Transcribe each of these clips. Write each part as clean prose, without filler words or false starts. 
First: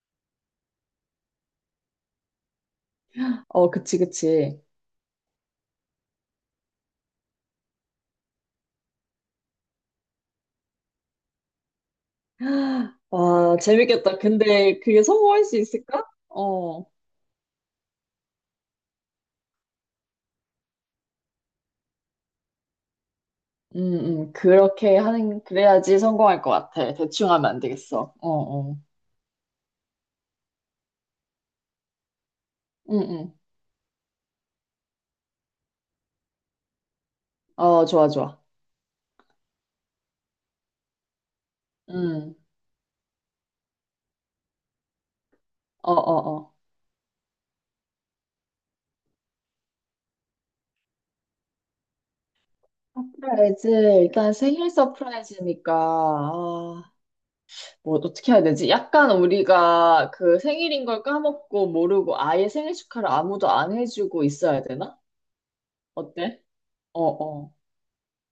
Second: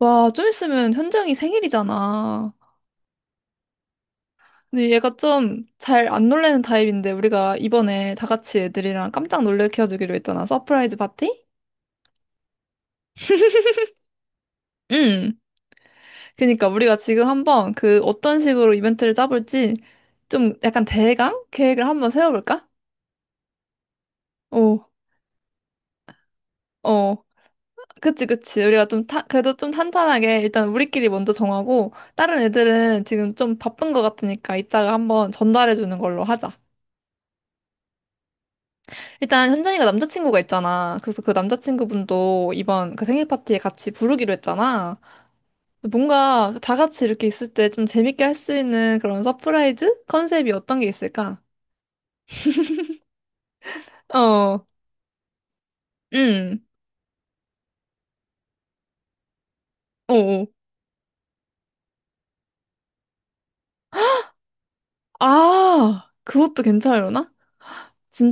와, 좀 있으면 현정이 생일이잖아. 어, 그치, 그치. 근데 얘가 좀 잘 안 놀래는 타입인데 우리가 이번에 다 같이 애들이랑 깜짝 놀래켜주기로 했잖아. 서프라이즈 파티? 와, 재밌겠다. 근데 그게 응. 성공할 수 있을까? 그니까 어, 우리가 지금 한번 그 어떤 식으로 이벤트를 짜볼지 좀 약간 대강 계획을 한번 세워볼까? 오, 그래야지 성공할 것 같아. 어. 대충 하면 안 되겠어. 그치, 어, 그치. 어. 우리가 그래도 좀 탄탄하게 일단 우리끼리 먼저 정하고 다른 응, 애들은 지금 응. 좀 바쁜 것 같으니까 이따가 한번 전달해주는 걸로 하자. 어, 좋아, 좋아. 일단 현정이가 남자친구가 있잖아. 그래서 그 응, 남자친구분도 이번 그 생일 파티에 같이 부르기로 했잖아. 어, 어, 어. 뭔가 다 같이 이렇게 있을 때 좀 재밌게 할 수 있는 그런 서프라이즈 컨셉이 어떤 게 있을까? 서프라이즈, 일단 어, 생일 서프라이즈니까, 응... 아, 뭐, 어떻게 해야 되지? 약간 우리가 어, 그 어. 생일인 걸 까먹고 모르고 아예 생일 축하를 아무도 안 해주고 있어야 되나? 아, 어때? 그것도 어, 괜찮으려나? 어.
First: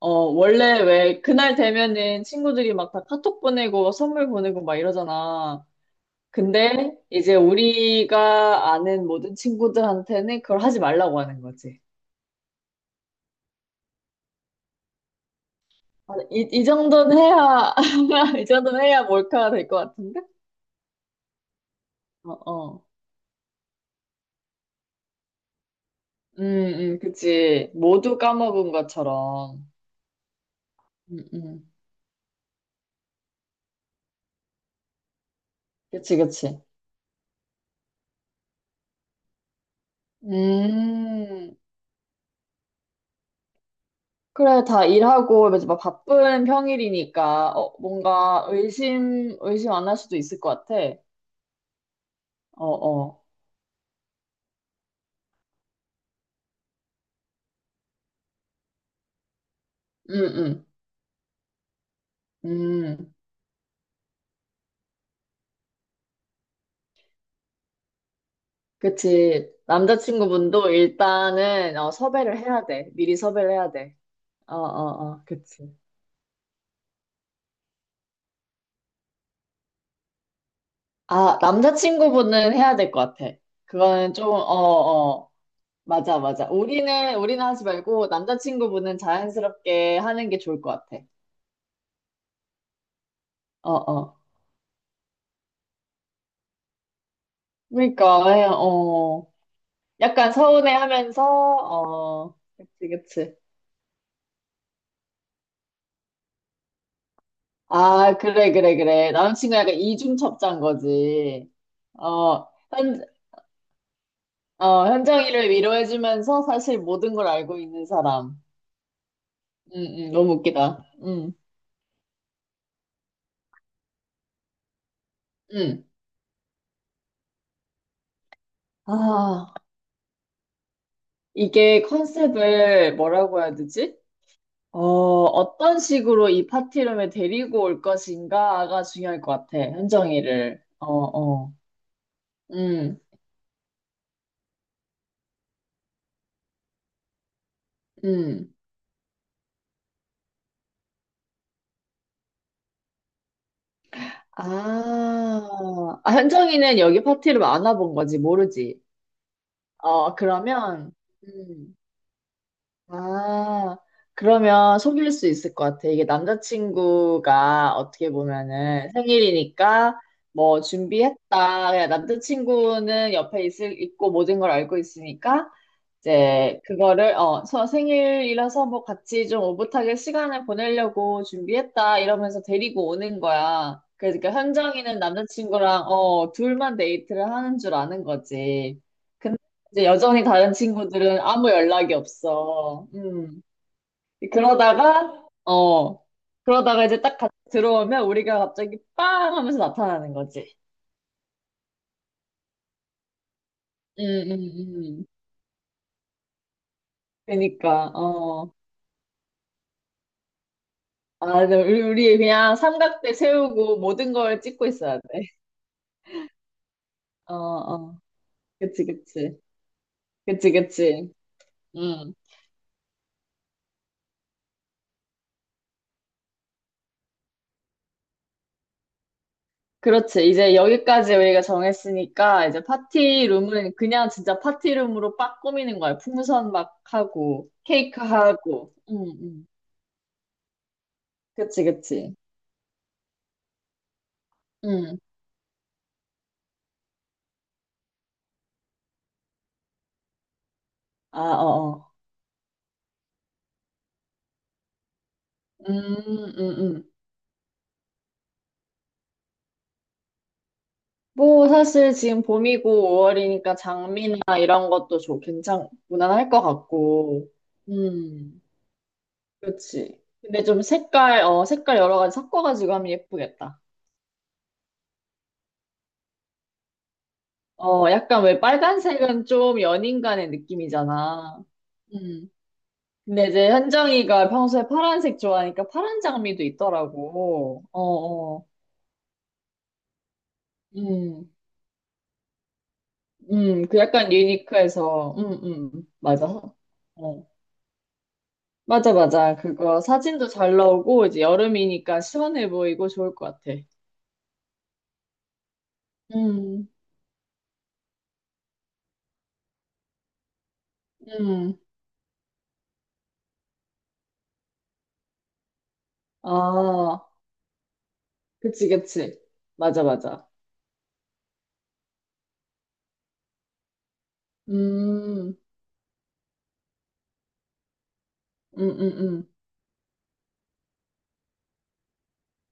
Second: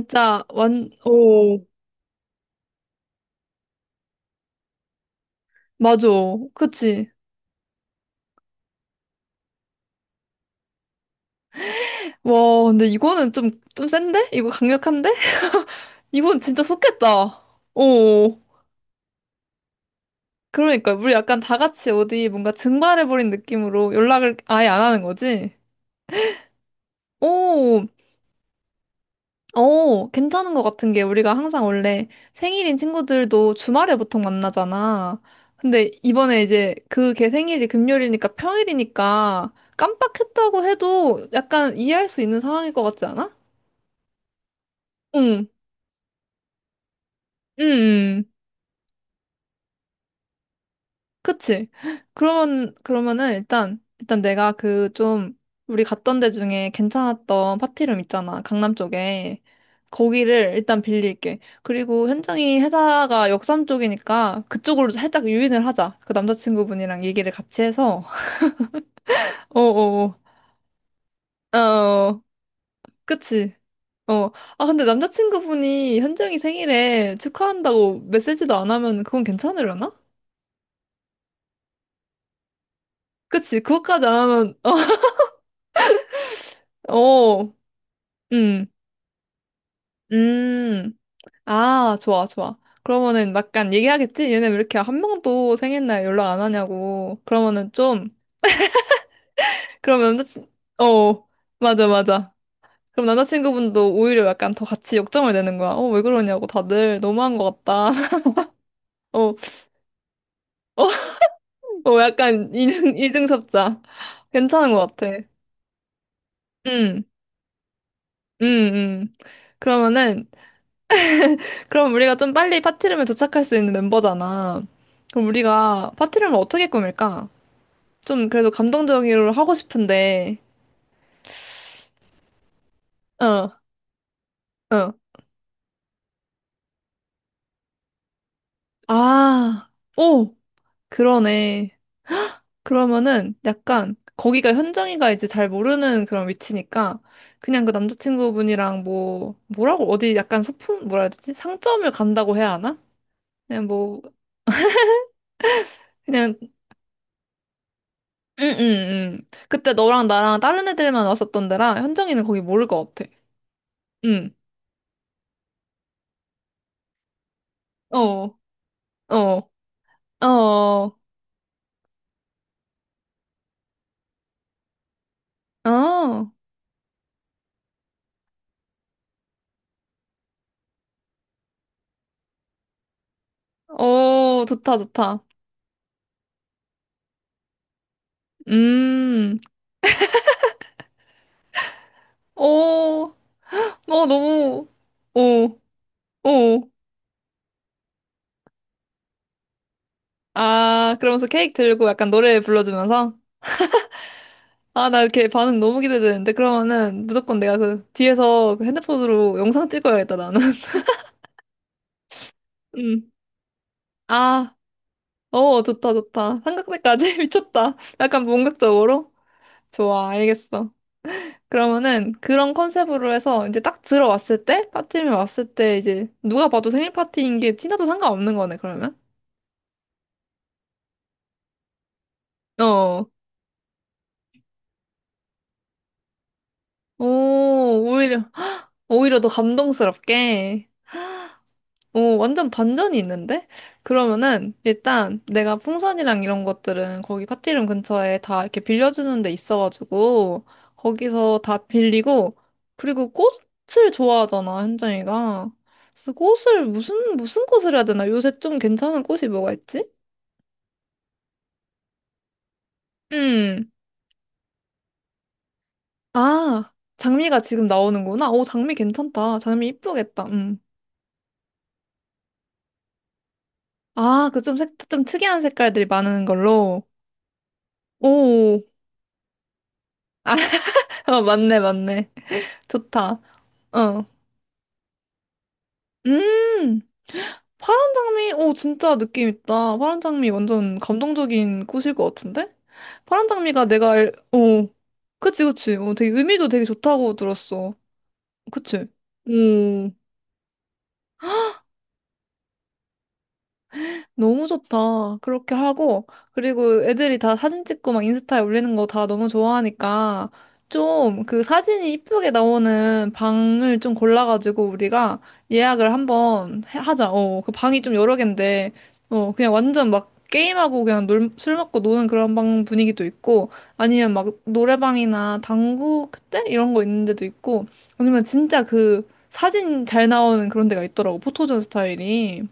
어, 원래 완, 왜 그날 오, 되면은 친구들이 막 다 카톡 보내고 선물 보내고 막 이러잖아. 맞아. 근데 그치. 이제 우리가 아는 모든 친구들한테는 그걸 하지 말라고 하는 거지. 와, 근데 이거는 좀 센데? 이거 강력한데? 아, 이건 이, 진짜 이 정도는 속겠다. 해야, 오오... 이 정도는 해야 몰카가 될 것 같은데? 그러니까 우리 약간 다 같이 어디 어, 뭔가 어. 증발해버린 느낌으로 연락을 아예 안 하는 거지? 음, 그치. 오, 모두 까먹은 것처럼. 오, 괜찮은 것 같은 게 음, 우리가 항상 음. 원래 생일인 친구들도 주말에 보통 만나잖아. 근데 그치, 이번에 그치. 이제 그 걔 생일이 금요일이니까 평일이니까 깜빡했다고 해도 음. 약간 이해할 수 있는 상황일 것 같지 않아? 그래, 다 응, 일하고 이제 막 바쁜 평일이니까 어, 응, 뭔가 의심 안 할 수도 있을 것 같아. 그치? 어, 어. 그러면은 일단 내가 그 좀, 우리 갔던 데 중에 괜찮았던 파티룸 있잖아. 강남 쪽에. 음, 거기를 음. 일단 빌릴게. 그리고 현정이 음. 회사가 역삼 쪽이니까 그쪽으로 살짝 유인을 하자. 그 남자친구분이랑 얘기를 같이 해서. 그치. 어어어. 남자친구분도 어, 어, 일단은 어, 어, 섭외를 해야 돼. 미리 섭외를 그치? 해야 돼. 어. 어, 어, 아, 근데 어. 그치. 남자친구분이 현정이 생일에 축하한다고 메시지도 안 하면 그건 괜찮으려나? 아, 남자친구분은 해야 될 것 같아. 그치? 그것까지 안 그거는 좀, 어, 하면, 어. 맞아, 맞아. 어, 우리는 어. 하지 말고 음. 남자친구분은 자연스럽게 하는 게 좋을 것 음. 같아. 아, 좋아, 좋아. 그러면은 어, 약간 어. 얘기하겠지? 얘네 왜 이렇게 한 명도 생일날 연락 안 하냐고. 그러면은 좀, 그러니까 어. 그럼 약간 남자친, 서운해하면서 어, 맞아, 맞아. 어 그치 그럼 그치 남자친구분도 오히려 약간 더 같이 역정을 내는 거야. 어, 왜 그러냐고. 다들 너무한 것 같다. 아 그래 그래 그래 어, 남친과 약간 이중첩자인 어, 거지 어, 어현 약간 이중섭자. 괜찮은 어, 것 같아. 현정이를 위로해주면서 사실 응, 모든 걸 알고 있는 사람 응, 응. 응 응 그러면은, 너무 웃기다 그럼 우리가 좀 빨리 파티룸에 도착할 수 있는 멤버잖아. 그럼 응 응 아 우리가 파티룸을 어떻게 꾸밀까? 좀 그래도 감동적으로 하고 싶은데, 이게 컨셉을 뭐라고 어, 해야 되지 어 어. 어떤 식으로 이 파티룸에 데리고 올 것인가가 중요할 것 같아 아, 오, 현정이를 어어 그러네. 음 그러면은 약간 거기가 현정이가 이제 잘 모르는 그런 위치니까 그냥 그 음. 남자친구분이랑 뭐라고 어디 약간 소품, 뭐라 해야 되지? 상점을 간다고 해야 하나? 그냥 뭐, 아, 아, 그냥, 현정이는 여기 파티를 안 와본 거지, 응, 응, 모르지. 응. 그때 너랑 어, 나랑 다른 그러면, 애들만 왔었던 데라 음, 현정이는 거기 모를 것 같아. 아, 응, 그러면 속일 수 있을 것 같아. 이게 남자친구가 어떻게 어, 보면은 어, 생일이니까 뭐 어, 준비했다. 그냥 남자친구는 옆에 있고 모든 걸 알고 있으니까 어, 이제 그거를, 어, 서 생일이라서 뭐 같이 좀 오붓하게 시간을 보내려고 준비했다. 이러면서 데리고 오는 거야. 그러니까 어, 좋다, 현정이는 좋다. 남자친구랑, 어, 둘만 데이트를 하는 줄 아는 거지. 음. 이제 여전히 다른 친구들은 아무 연락이 없어. 오, 음. 너 너무, 그러다가, 오, 어, 오. 그러다가 이제 딱 들어오면 우리가 갑자기 빵 하면서 나타나는 거지. 아, 그러면서 케이크 들고 약간 노래 불러주면서? 음, 음, 아, 나 음. 이렇게 반응 너무 기대되는데? 그러면은 무조건 내가 그 그러니까, 어. 뒤에서 그 핸드폰으로 영상 찍어야겠다, 나는. 아, 근데 우리 그냥 음. 삼각대 세우고 모든 걸 아, 찍고 있어야 돼. 어, 좋다, 좋다. 삼각대까지? 어, 미쳤다. 어. 약간 그치, 본격적으로? 그치. 좋아, 그치, 알겠어. 그치. 그러면은 음. 그런 컨셉으로 해서 이제 딱 들어왔을 때, 빠티이 왔을 때 이제 누가 봐도 생일 파티인 게 티나도 상관없는 거네, 그러면? 그렇지. 이제 여기까지 우리가 정했으니까 이제 어. 파티룸은 그냥 진짜 파티룸으로 빡 꾸미는 거야. 풍선 막 오, 하고 케이크 오히려, 헉, 하고. 오히려 더 감동스럽게. 그치, 그치. 오, 완전 반전이 있는데? 음. 내가 풍선이랑 이런 것들은 거기 파티룸 근처에 다 이렇게 빌려주는 데 있어가지고, 아, 거기서 다 어, 어. 빌리고, 그리고 꽃을 좋아하잖아, 현정이가. 음, 그래서 음, 꽃을, 음. 무슨 꽃을 해야 되나? 요새 좀 괜찮은 꽃이 뭐가 있지? 뭐 사실 지금 봄이고 5월이니까 음, 장미나 이런 것도 좀 괜찮 무난할 것 아, 같고. 장미가 지금 나오는구나. 음. 오, 장미 괜찮다. 장미 그치. 이쁘겠다. 근데 음. 좀 색깔 어 색깔 여러 가지 섞어가지고 하면 예쁘겠다. 아, 좀 특이한 색깔들이 많은 걸로. 어, 약간 왜 오, 빨간색은 좀 연인간의 아, 어, 느낌이잖아. 맞네, 맞네. 음. 좋다. 근데 이제 어. 현정이가 평소에 파란색 좋아하니까 파란 장미도 음, 있더라고. 어, 파란 장미, 어. 오, 진짜 느낌 있다. 파란 장미 완전 음, 감동적인 꽃일 것 같은데? 파란 장미가 그 내가 알, 약간 오, 유니크해서, 그치, 그치. 어, 되게 맞아. 의미도 되게 좋다고 어. 들었어. 그치? 맞아, 맞아. 그거 오. 사진도 잘 나오고, 이제 여름이니까 시원해 보이고 좋을 것 같아. 너무 좋다. 그렇게 하고, 음, 그리고 애들이 다 사진 찍고 막 인스타에 올리는 거 다 너무 좋아하니까, 좀 그 음. 사진이 이쁘게 나오는 방을 좀 골라가지고 우리가 예약을 한번 아, 하자. 어, 그 방이 좀 여러 그치, 갠데, 그치. 어, 그냥 맞아, 완전 막 맞아. 게임하고 그냥 놀, 술 먹고 노는 그런 방 분위기도 있고, 아니면 막 음, 노래방이나 당구 그때? 이런 거 있는 데도 있고, 아니면 진짜 음, 음, 그 음. 사진 잘 나오는 그런 데가 있더라고. 포토존 스타일이.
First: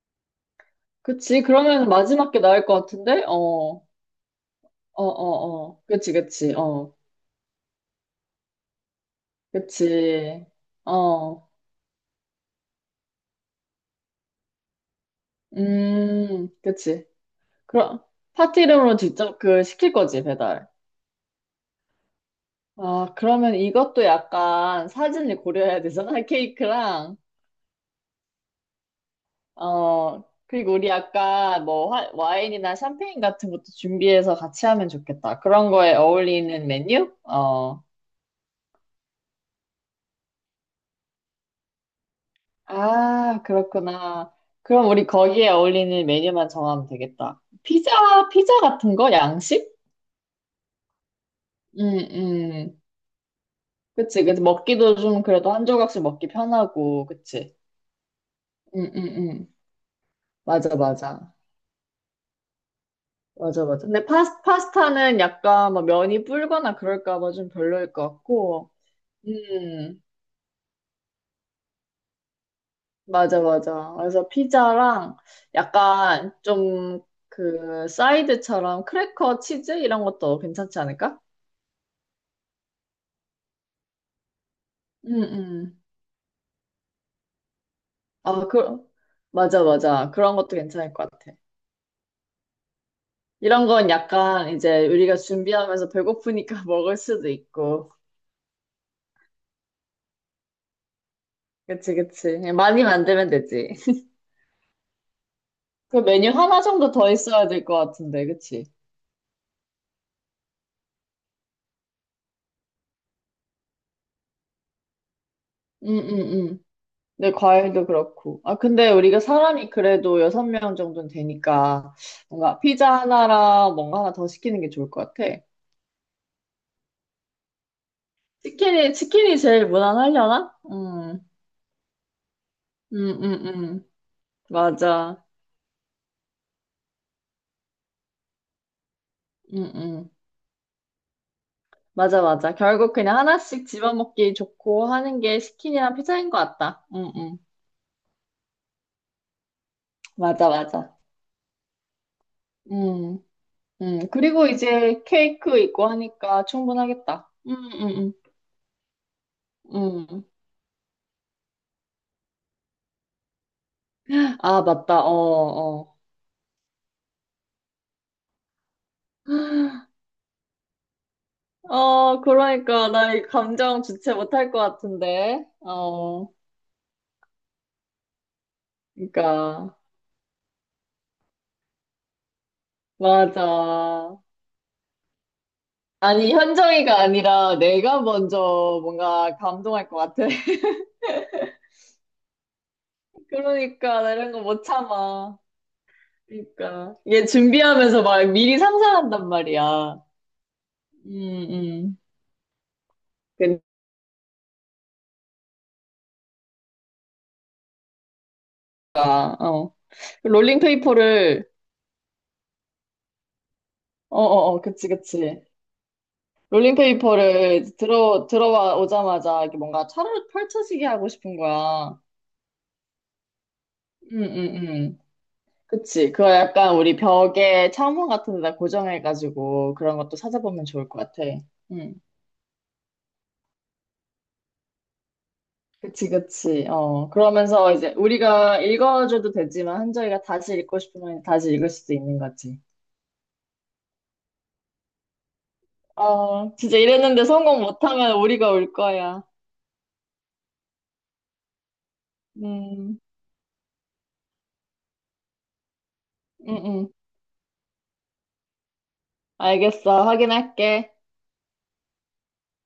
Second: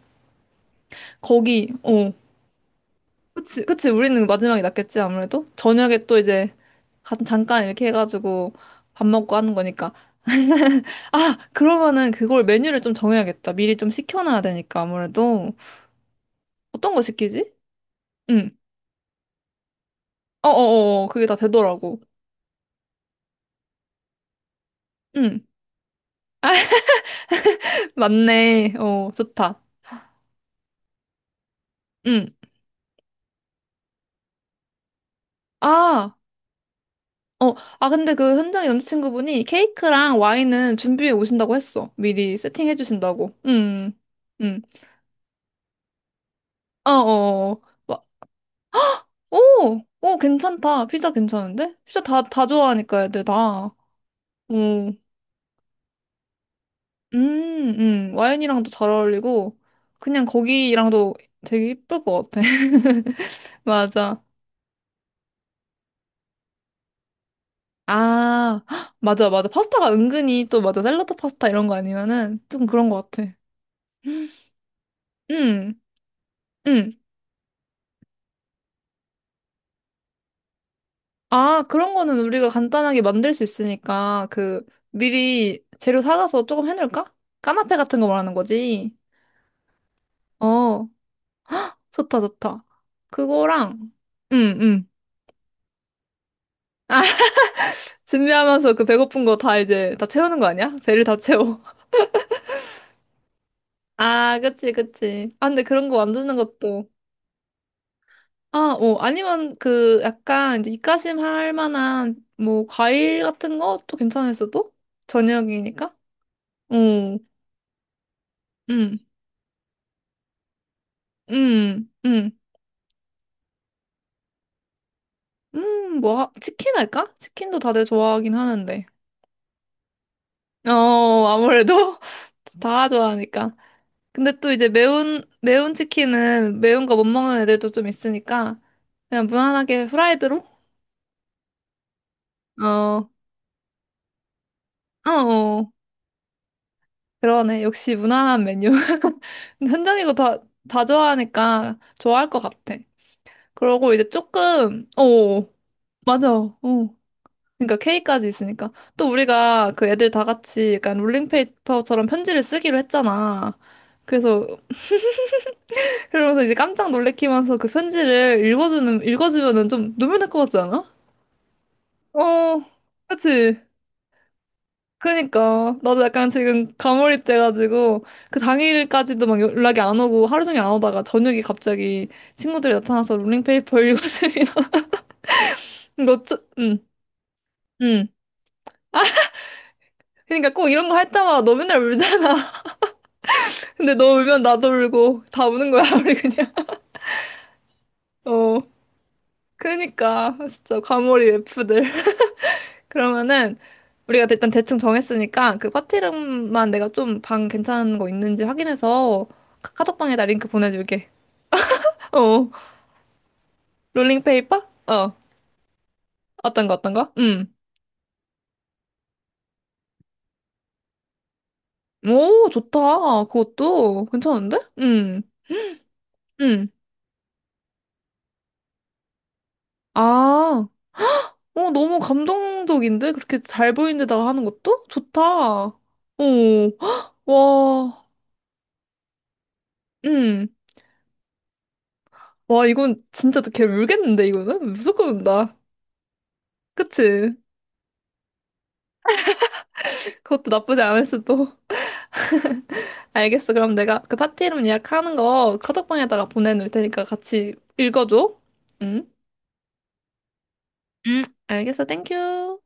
그치. 거기, 그러면 어. 마지막 게 나을 것 같은데? 어, 그치, 어, 그치. 우리는 마지막이 낫겠지, 어, 아무래도. 어. 저녁에 그치, 또 이제 그치. 어, 잠깐 이렇게 해가지고 밥 먹고 하는 거니까. 그치. 아, 어, 그러면은 그걸 메뉴를 좀 정해야겠다. 미리 좀 시켜놔야 되니까, 아무래도. 어떤 거 그치. 시키지? 그럼, 응. 파티 이름으로 직접 그 시킬 거지, 배달. 어어어, 그게 다 되더라고. 아, 그러면 이것도 약간 사진을 응. 고려해야 되잖아, 케이크랑. 맞네. 어, 좋다. 어, 그리고 우리 약간 뭐 응. 와인이나 샴페인 같은 것도 준비해서 같이 하면 좋겠다. 그런 거에 아, 어울리는 메뉴? 어, 어. 아, 근데 그 현장 남자친구분이 케이크랑 와인은 준비해 오신다고 했어. 미리 세팅해 주신다고. 아, 응. 그렇구나. 응. 그럼 우리 거기에 어울리는 메뉴만 정하면 되겠다. 어어어. 피자 같은 거? 오, 양식? 오, 괜찮다. 피자 괜찮은데? 음, 피자 다 음. 좋아하니까 애들 다. 그치. 그래서 오, 먹기도 좀 그래도 한 조각씩 먹기 편하고, 그치. 와인이랑도 음, 잘 음, 음. 어울리고, 그냥 맞아, 거기랑도 맞아. 되게 이쁠 것 같아. 맞아, 맞아. 근데 맞아. 파스, 파스타는 약간 뭐 면이 불거나 그럴까 봐 좀 별로일 것 아, 같고, 헉, 맞아, 맞아. 파스타가 음, 은근히 또 맞아. 샐러드 파스타 이런 거 아니면은 좀 그런 것 같아. 맞아, 맞아. 그래서 피자랑 음, 약간 음. 좀 그 사이드처럼 크래커 치즈 이런 것도 괜찮지 않을까? 아, 그런 거는 우리가 간단하게 만들 수 있으니까, 그, 음, 미리 음. 재료 사가서 조금 해놓을까? 까나페 같은 거 말하는 아, 그, 거지. 맞아, 맞아. 그런 것도 어, 괜찮을 것 같아. 좋다, 좋다. 이런 건 그거랑, 약간 응, 이제 응. 우리가 준비하면서 배고프니까 먹을 수도 있고. 준비하면서 그 배고픈 거 다 이제 다 채우는 거 아니야? 배를 다 채워. 그치, 그치. 많이 만들면 되지. 아, 그치, 그치. 아, 근데 그런 거 그 메뉴 만드는 하나 것도. 정도 더 있어야 될 것 같은데, 아, 그치? 어, 아니면 그 약간 이제 입가심 할 만한 뭐 과일 같은 것도 괜찮을 수도? 저녁이니까? 응, 응, 응. 어, 근데 과일도 그렇고. 아, 근데 응, 우리가 사람이 그래도 여섯 명 정도는 응, 되니까 응. 뭔가 피자 하나랑 뭔가 하나 더 시키는 게 좋을 것 같아. 뭐, 치킨 할까? 치킨도 다들 좋아하긴 하는데. 치킨이 제일 무난하려나? 어, 응, 아무래도 다 응, 응, 좋아하니까. 응. 근데 또 이제 맞아. 매운 치킨은 매운 거 못 먹는 애들도 좀 있으니까 그냥 응, 무난하게 응. 후라이드로? 맞아, 맞아. 어, 결국 어, 그냥 하나씩 집어먹기 좋고 하는 게 어. 치킨이랑 피자인 것 같다. 응, 응. 그러네. 역시 무난한 메뉴. 현정이고 다, 맞아, 다 맞아. 좋아하니까 좋아할 것 같아. 응, 그러고 응. 이제 그리고 조금, 이제 어, 케이크 있고 맞아. 하니까 어. 충분하겠다. 응, 그러니까 응, K까지 있으니까. 또 우리가 그 응. 애들 다 응. 같이 약간 롤링페이퍼처럼 편지를 쓰기로 했잖아. 그래서, 아, 맞다. 어, 어. 그러면서 이제 깜짝 놀래키면서 그 편지를 읽어주면은 좀 눈물 날 것 같지 않아? 어, 어, 그러니까 나이 그치. 감정 주체 못할 것 같은데. 그니까. 나도 어, 약간 지금 가몰입 돼가지고, 그 당일까지도 막 그러니까 연락이 안 오고, 하루 종일 안 오다가, 저녁에 갑자기 친구들이 나타나서 롤링페이퍼 맞아. 읽어주면, 몇 아니 주, 응, 현정이가 아니라 내가 응. 먼저 뭔가 감동할 것 같아. 그니까 꼭 이런 거 할 때마다 너 맨날 울잖아. 근데 그러니까 너 나 이런 울면 거 못 나도 울고, 참아. 다 우는 거야, 우리 그냥. 그러니까 얘 준비하면서 막 미리 어, 상상한단 말이야. 그니까. 진짜 음, 가몰입 F들. 음. 그러면은, 우리가 일단 대충 정했으니까, 그 파티룸만 내가 좀 방 괜찮은 거 있는지 확인해서, 그러니까 어. 카톡방에다 링크 보내줄게. 롤링페이퍼를 어, 어, 어, 롤링페이퍼? 어, 그치, 어, 그치. 어떤 거? 음. 롤링페이퍼를 들어와 오자마자 이렇게 뭔가 차를 펼쳐지게 하고 싶은 거야. 오, 좋다. 그것도 음, 괜찮은데? 음, 음. 그치. 그거 음. 약간 우리 벽에 창문 같은 데다 고정해가지고 그런 것도 찾아보면 아, 좋을 것 같아. 어, 너무 음. 감동적인데? 그렇게 잘 보이는 데다가 하는 것도? 좋다. 어, 그치, 그치. 어, 헉, 그러면서 이제 와, 우리가 읽어줘도 되지만 한정이가 음. 다시 읽고 싶으면 다시 읽을 수도 있는 거지. 와, 이건 진짜 걔 울겠는데, 이거는? 무조건 운다. 어, 진짜 이랬는데 그치? 성공 못하면 우리가 올 거야. 그것도 나쁘지 않을 수도. 음, 알겠어. 그럼 내가 그 파티 이름 예약하는 거 카톡방에다가 음, 보내놓을 음. 테니까 같이 읽어줘. 응? 알겠어. 확인할게. 알겠어. 땡큐.